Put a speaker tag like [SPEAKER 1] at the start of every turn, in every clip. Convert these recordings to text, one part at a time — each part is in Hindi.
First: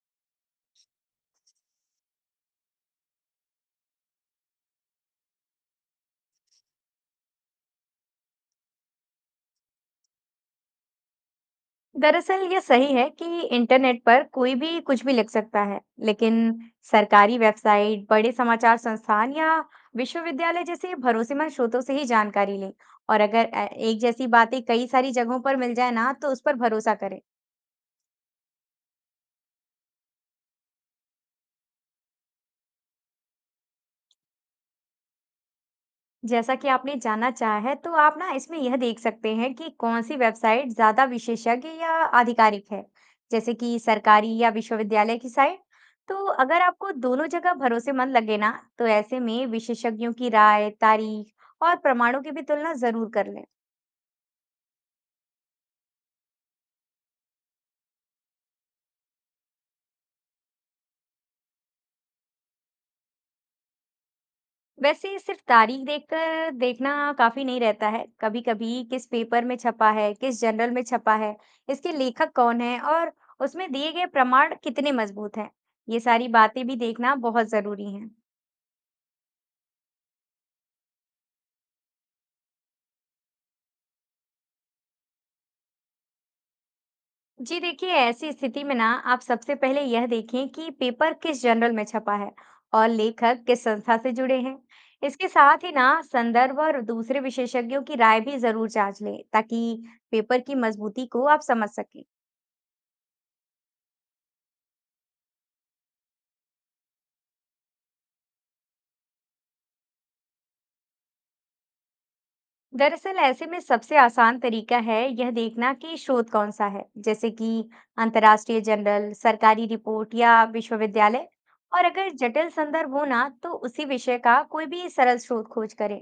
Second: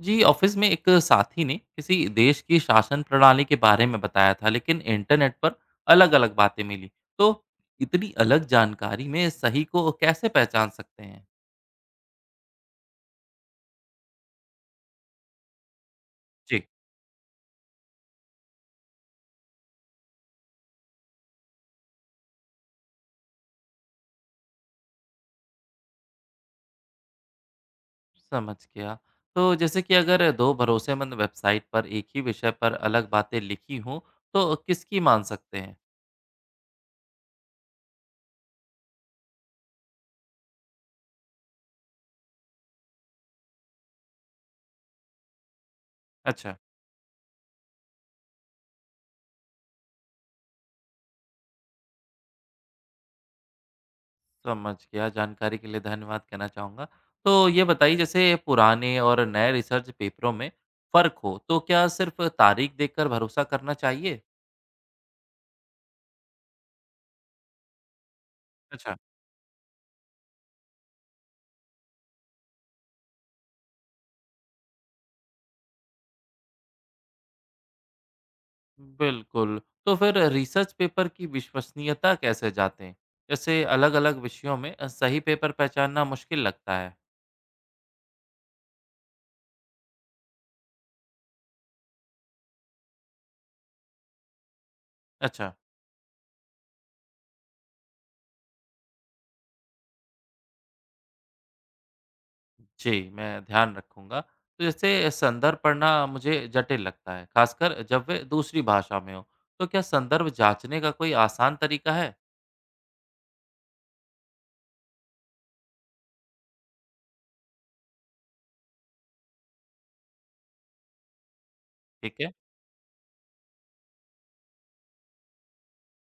[SPEAKER 1] जी ऑफिस में एक साथी ने किसी देश की शासन प्रणाली के बारे में बताया था लेकिन इंटरनेट पर अलग अलग बातें मिली। तो इतनी अलग जानकारी में सही को कैसे पहचान सकते हैं?
[SPEAKER 2] दरअसल ये सही है कि इंटरनेट पर कोई भी कुछ भी लिख सकता है, लेकिन
[SPEAKER 1] जी,
[SPEAKER 2] सरकारी वेबसाइट, बड़े समाचार संस्थान या विश्वविद्यालय जैसे भरोसेमंद स्रोतों से ही जानकारी लें। और अगर एक जैसी बातें कई सारी जगहों पर मिल जाए ना, तो उस पर भरोसा करें।
[SPEAKER 1] समझ गया। तो जैसे कि अगर दो भरोसेमंद वेबसाइट पर एक ही विषय पर अलग बातें लिखी हों, तो किसकी मान सकते हैं?
[SPEAKER 2] जैसा कि आपने जानना चाहा है, तो आप ना इसमें यह देख सकते हैं कि कौन सी वेबसाइट ज्यादा विशेषज्ञ या आधिकारिक है, जैसे कि सरकारी या विश्वविद्यालय की साइट। तो
[SPEAKER 1] अच्छा,
[SPEAKER 2] अगर आपको दोनों जगह भरोसेमंद लगे ना, तो ऐसे में विशेषज्ञों की राय, तारीख और प्रमाणों की भी तुलना जरूर कर लें।
[SPEAKER 1] समझ गया। जानकारी के लिए धन्यवाद कहना चाहूँगा। तो ये बताइए जैसे पुराने और नए रिसर्च पेपरों में फ़र्क हो तो क्या सिर्फ़ तारीख देखकर भरोसा करना चाहिए?
[SPEAKER 2] वैसे सिर्फ तारीख देखकर देखना काफी नहीं रहता है। कभी कभी
[SPEAKER 1] अच्छा।
[SPEAKER 2] किस पेपर में छपा है, किस जर्नल में छपा है, इसके लेखक कौन है और उसमें दिए गए प्रमाण कितने मजबूत हैं, ये सारी बातें भी देखना बहुत जरूरी है।
[SPEAKER 1] बिल्कुल। तो फिर रिसर्च पेपर की विश्वसनीयता कैसे जाँचें? जैसे अलग-अलग विषयों में सही पेपर पहचानना मुश्किल लगता है।
[SPEAKER 2] जी देखिए, ऐसी स्थिति में ना आप सबसे पहले यह देखें कि पेपर किस जर्नल में छपा है और लेखक किस संस्था से जुड़े हैं। इसके
[SPEAKER 1] अच्छा,
[SPEAKER 2] साथ ही ना संदर्भ और दूसरे विशेषज्ञों की राय भी जरूर जांच लें, ताकि पेपर की मजबूती को आप समझ सकें।
[SPEAKER 1] जी, मैं ध्यान रखूँगा। तो जैसे संदर्भ पढ़ना मुझे जटिल लगता है, खासकर जब वे दूसरी भाषा में हो। तो क्या संदर्भ जाँचने का कोई आसान तरीका है?
[SPEAKER 2] दरअसल ऐसे में सबसे आसान तरीका है यह देखना कि स्रोत कौन सा है, जैसे कि अंतर्राष्ट्रीय जर्नल, सरकारी रिपोर्ट या विश्वविद्यालय। और अगर
[SPEAKER 1] ठीक है।
[SPEAKER 2] जटिल संदर्भ हो ना, तो उसी विषय का कोई भी सरल स्रोत खोज करें।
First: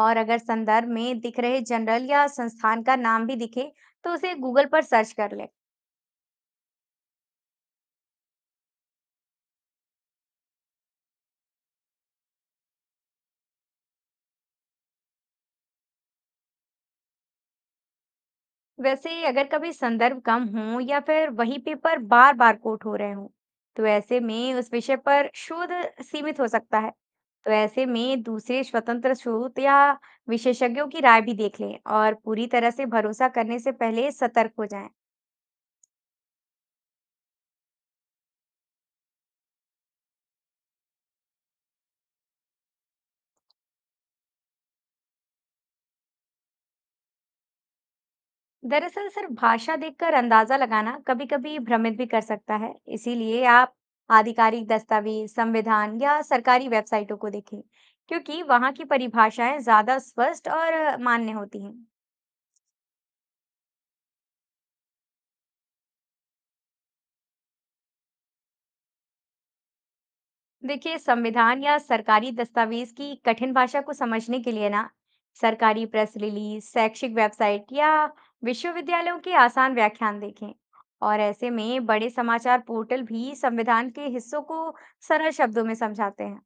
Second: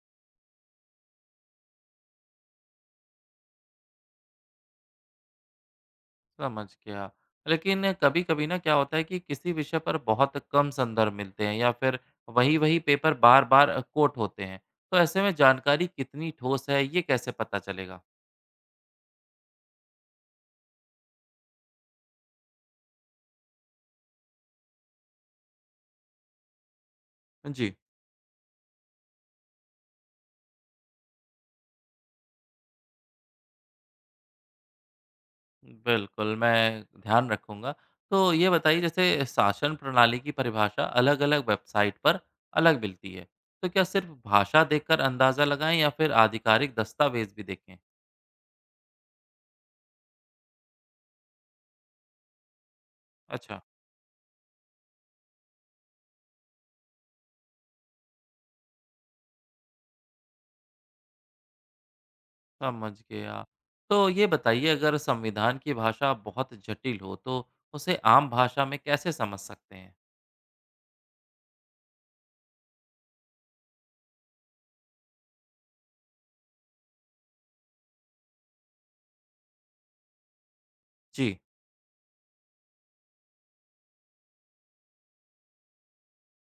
[SPEAKER 2] और अगर संदर्भ में दिख रहे जर्नल या संस्थान का नाम भी दिखे, तो उसे गूगल पर सर्च कर लें।
[SPEAKER 1] समझ गया। लेकिन कभी-कभी ना क्या होता है कि किसी विषय पर बहुत कम संदर्भ मिलते हैं या फिर वही-वही पेपर बार-बार कोट होते हैं। तो ऐसे में जानकारी कितनी ठोस है, ये कैसे पता चलेगा?
[SPEAKER 2] वैसे ही अगर कभी संदर्भ कम हो या फिर वही पेपर बार बार कोट हो रहे हो, तो ऐसे में उस विषय पर शोध सीमित हो सकता है। तो
[SPEAKER 1] जी।
[SPEAKER 2] ऐसे में दूसरे स्वतंत्र स्रोत या विशेषज्ञों की राय भी देख लें और पूरी तरह से भरोसा करने से पहले सतर्क हो जाएं।
[SPEAKER 1] बिल्कुल, मैं ध्यान रखूँगा। तो ये बताइए जैसे शासन प्रणाली की परिभाषा अलग-अलग वेबसाइट पर अलग मिलती है। तो क्या सिर्फ़ भाषा देखकर अंदाज़ा लगाएँ या फिर आधिकारिक दस्तावेज़ भी देखें?
[SPEAKER 2] दरअसल सिर्फ भाषा देखकर अंदाजा लगाना कभी-कभी भ्रमित भी कर सकता है, इसीलिए
[SPEAKER 1] अच्छा।
[SPEAKER 2] आप आधिकारिक दस्तावेज, संविधान या सरकारी वेबसाइटों को देखें, क्योंकि वहां की परिभाषाएं ज्यादा स्पष्ट और मान्य होती हैं।
[SPEAKER 1] समझ गया। तो ये बताइए अगर संविधान की भाषा बहुत जटिल हो तो उसे आम भाषा में कैसे समझ सकते हैं?
[SPEAKER 2] देखिए, संविधान या सरकारी दस्तावेज की कठिन भाषा को समझने के लिए ना सरकारी प्रेस रिलीज, शैक्षिक वेबसाइट या विश्वविद्यालयों के आसान व्याख्यान देखें। और
[SPEAKER 1] जी,
[SPEAKER 2] ऐसे में बड़े समाचार पोर्टल भी संविधान के हिस्सों को सरल शब्दों में समझाते हैं।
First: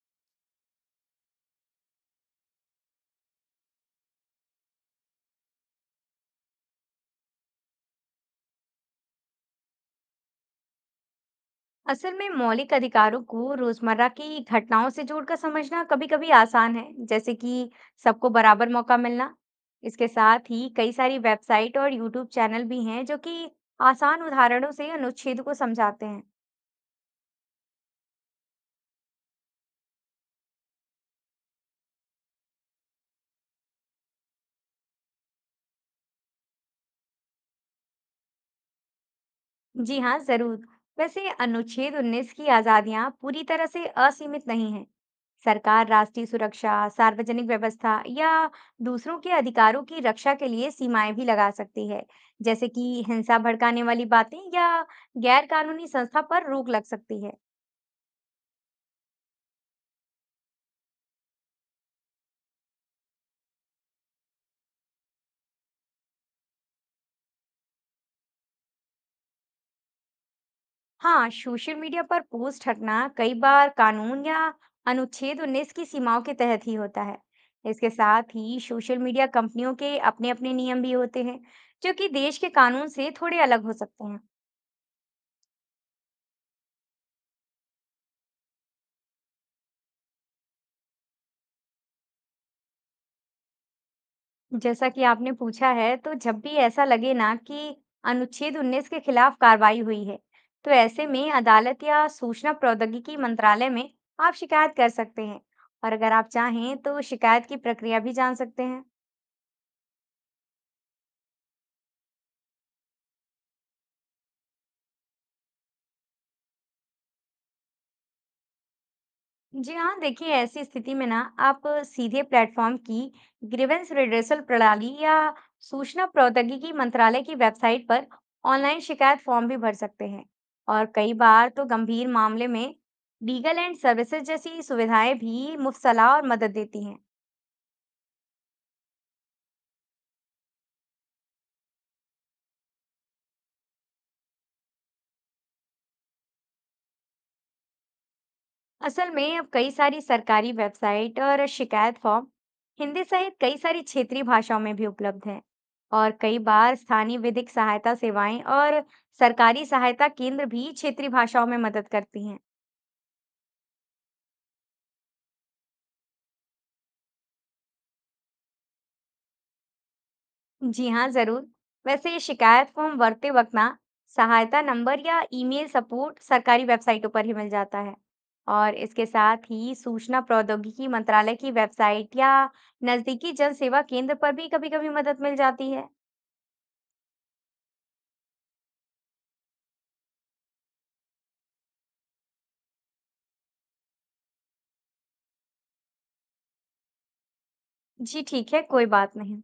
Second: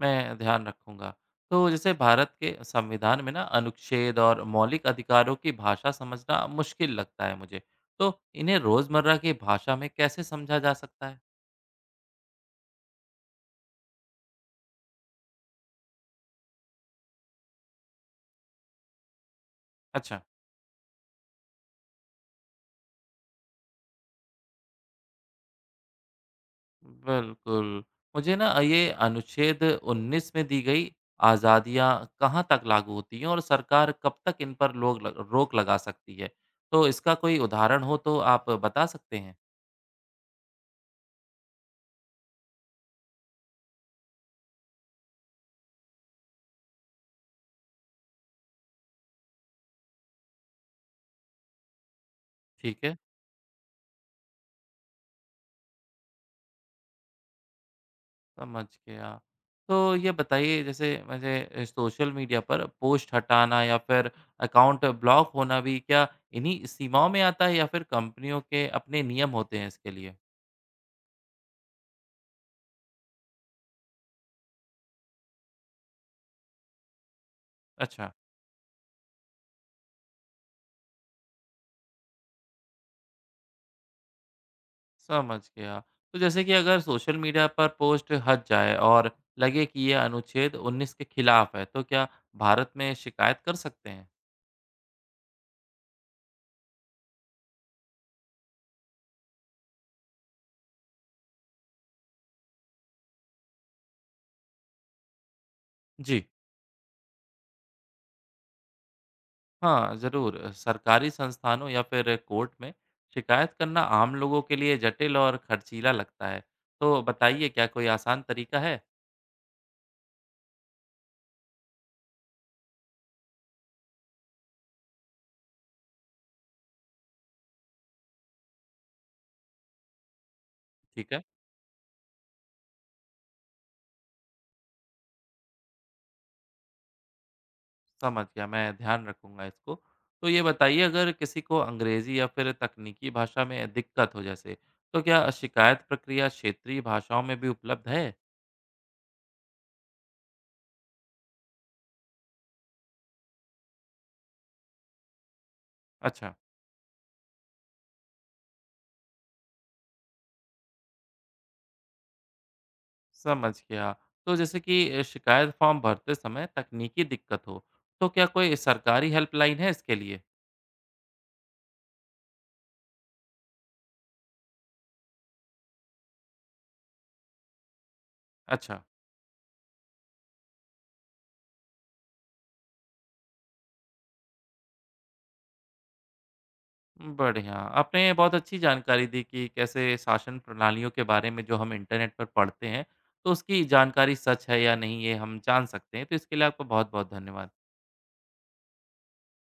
[SPEAKER 1] मैं ध्यान रखूँगा। तो जैसे भारत के संविधान में ना अनुच्छेद और मौलिक अधिकारों की भाषा समझना मुश्किल लगता है मुझे। तो इन्हें रोज़मर्रा की भाषा में कैसे समझा जा सकता है?
[SPEAKER 2] असल में मौलिक अधिकारों को रोजमर्रा की घटनाओं से जोड़कर समझना कभी-कभी आसान है, जैसे कि सबको बराबर मौका मिलना। इसके
[SPEAKER 1] अच्छा।
[SPEAKER 2] साथ ही कई सारी वेबसाइट और यूट्यूब चैनल भी हैं जो कि आसान उदाहरणों से अनुच्छेद को समझाते हैं।
[SPEAKER 1] बिल्कुल। मुझे ना ये अनुच्छेद 19 में दी गई आज़ादियाँ कहाँ तक लागू होती हैं और सरकार कब तक इन पर लोग लग रोक लगा सकती है? तो इसका कोई उदाहरण हो तो आप बता सकते हैं?
[SPEAKER 2] जी हाँ, जरूर। वैसे अनुच्छेद 19 की आजादियां पूरी तरह से असीमित नहीं हैं। सरकार राष्ट्रीय सुरक्षा, सार्वजनिक व्यवस्था या दूसरों के अधिकारों की रक्षा के लिए सीमाएं भी लगा सकती है, जैसे
[SPEAKER 1] ठीक है।
[SPEAKER 2] कि हिंसा भड़काने वाली बातें या गैर कानूनी संस्था पर रोक लग सकती है।
[SPEAKER 1] समझ गया। तो ये बताइए जैसे मुझे सोशल मीडिया पर पोस्ट हटाना या फिर अकाउंट ब्लॉक होना भी क्या इन्हीं सीमाओं में आता है या फिर कंपनियों के अपने नियम होते हैं इसके लिए?
[SPEAKER 2] हाँ, सोशल मीडिया पर पोस्ट हटना कई बार कानून या अनुच्छेद 19 की सीमाओं के तहत ही होता है। इसके
[SPEAKER 1] अच्छा।
[SPEAKER 2] साथ ही सोशल मीडिया कंपनियों के अपने अपने नियम भी होते हैं, जो कि देश के कानून से थोड़े अलग हो सकते हैं।
[SPEAKER 1] समझ गया। तो जैसे कि अगर सोशल मीडिया पर पोस्ट हट जाए और लगे कि ये अनुच्छेद 19 के खिलाफ है, तो क्या भारत में शिकायत कर सकते हैं?
[SPEAKER 2] जैसा कि आपने पूछा है, तो जब भी ऐसा लगे ना कि अनुच्छेद 19 के खिलाफ कार्रवाई हुई है, तो ऐसे में अदालत या सूचना प्रौद्योगिकी मंत्रालय में आप शिकायत कर सकते हैं। और अगर
[SPEAKER 1] जी,
[SPEAKER 2] आप चाहें, तो शिकायत की प्रक्रिया भी जान सकते हैं।
[SPEAKER 1] हाँ, ज़रूर। सरकारी संस्थानों या फिर कोर्ट में शिकायत करना आम लोगों के लिए जटिल और खर्चीला लगता है। तो बताइए क्या कोई आसान तरीका है?
[SPEAKER 2] जी हाँ, देखिए, ऐसी स्थिति में ना आप सीधे प्लेटफॉर्म की ग्रीवेंस रिड्रेसल प्रणाली या सूचना प्रौद्योगिकी मंत्रालय की वेबसाइट पर ऑनलाइन शिकायत फॉर्म भी भर सकते हैं। और
[SPEAKER 1] ठीक
[SPEAKER 2] कई
[SPEAKER 1] है।
[SPEAKER 2] बार तो गंभीर मामले में लीगल एंड सर्विसेज जैसी सुविधाएं भी मुफ्त सलाह और मदद देती हैं।
[SPEAKER 1] समझ गया, मैं ध्यान रखूँगा इसको। तो ये बताइए अगर किसी को अंग्रेज़ी या फिर तकनीकी भाषा में दिक्कत हो जैसे, तो क्या शिकायत प्रक्रिया क्षेत्रीय भाषाओं में भी उपलब्ध है?
[SPEAKER 2] असल में अब कई सारी सरकारी वेबसाइट और शिकायत फॉर्म हिंदी सहित कई सारी क्षेत्रीय भाषाओं में भी उपलब्ध है। और
[SPEAKER 1] अच्छा,
[SPEAKER 2] कई बार स्थानीय विधिक सहायता सेवाएं और सरकारी सहायता केंद्र भी क्षेत्रीय भाषाओं में मदद करती हैं।
[SPEAKER 1] समझ गया। तो जैसे कि शिकायत फ़ॉर्म भरते समय तकनीकी दिक्कत हो, तो क्या कोई सरकारी हेल्पलाइन है इसके लिए?
[SPEAKER 2] जी हाँ, जरूर। वैसे ये शिकायत फॉर्म भरते वक्त ना सहायता नंबर या ईमेल सपोर्ट सरकारी वेबसाइटों पर ही मिल जाता है। और
[SPEAKER 1] अच्छा,
[SPEAKER 2] इसके साथ ही सूचना प्रौद्योगिकी मंत्रालय की वेबसाइट या नजदीकी जन सेवा केंद्र पर भी कभी-कभी मदद मिल जाती है।
[SPEAKER 1] बढ़िया। आपने बहुत अच्छी जानकारी दी कि कैसे शासन प्रणालियों के बारे में जो हम इंटरनेट पर पढ़ते हैं, तो उसकी जानकारी सच है या नहीं ये हम जान सकते हैं। तो इसके लिए आपका बहुत-बहुत धन्यवाद।
[SPEAKER 2] जी ठीक है, कोई बात नहीं।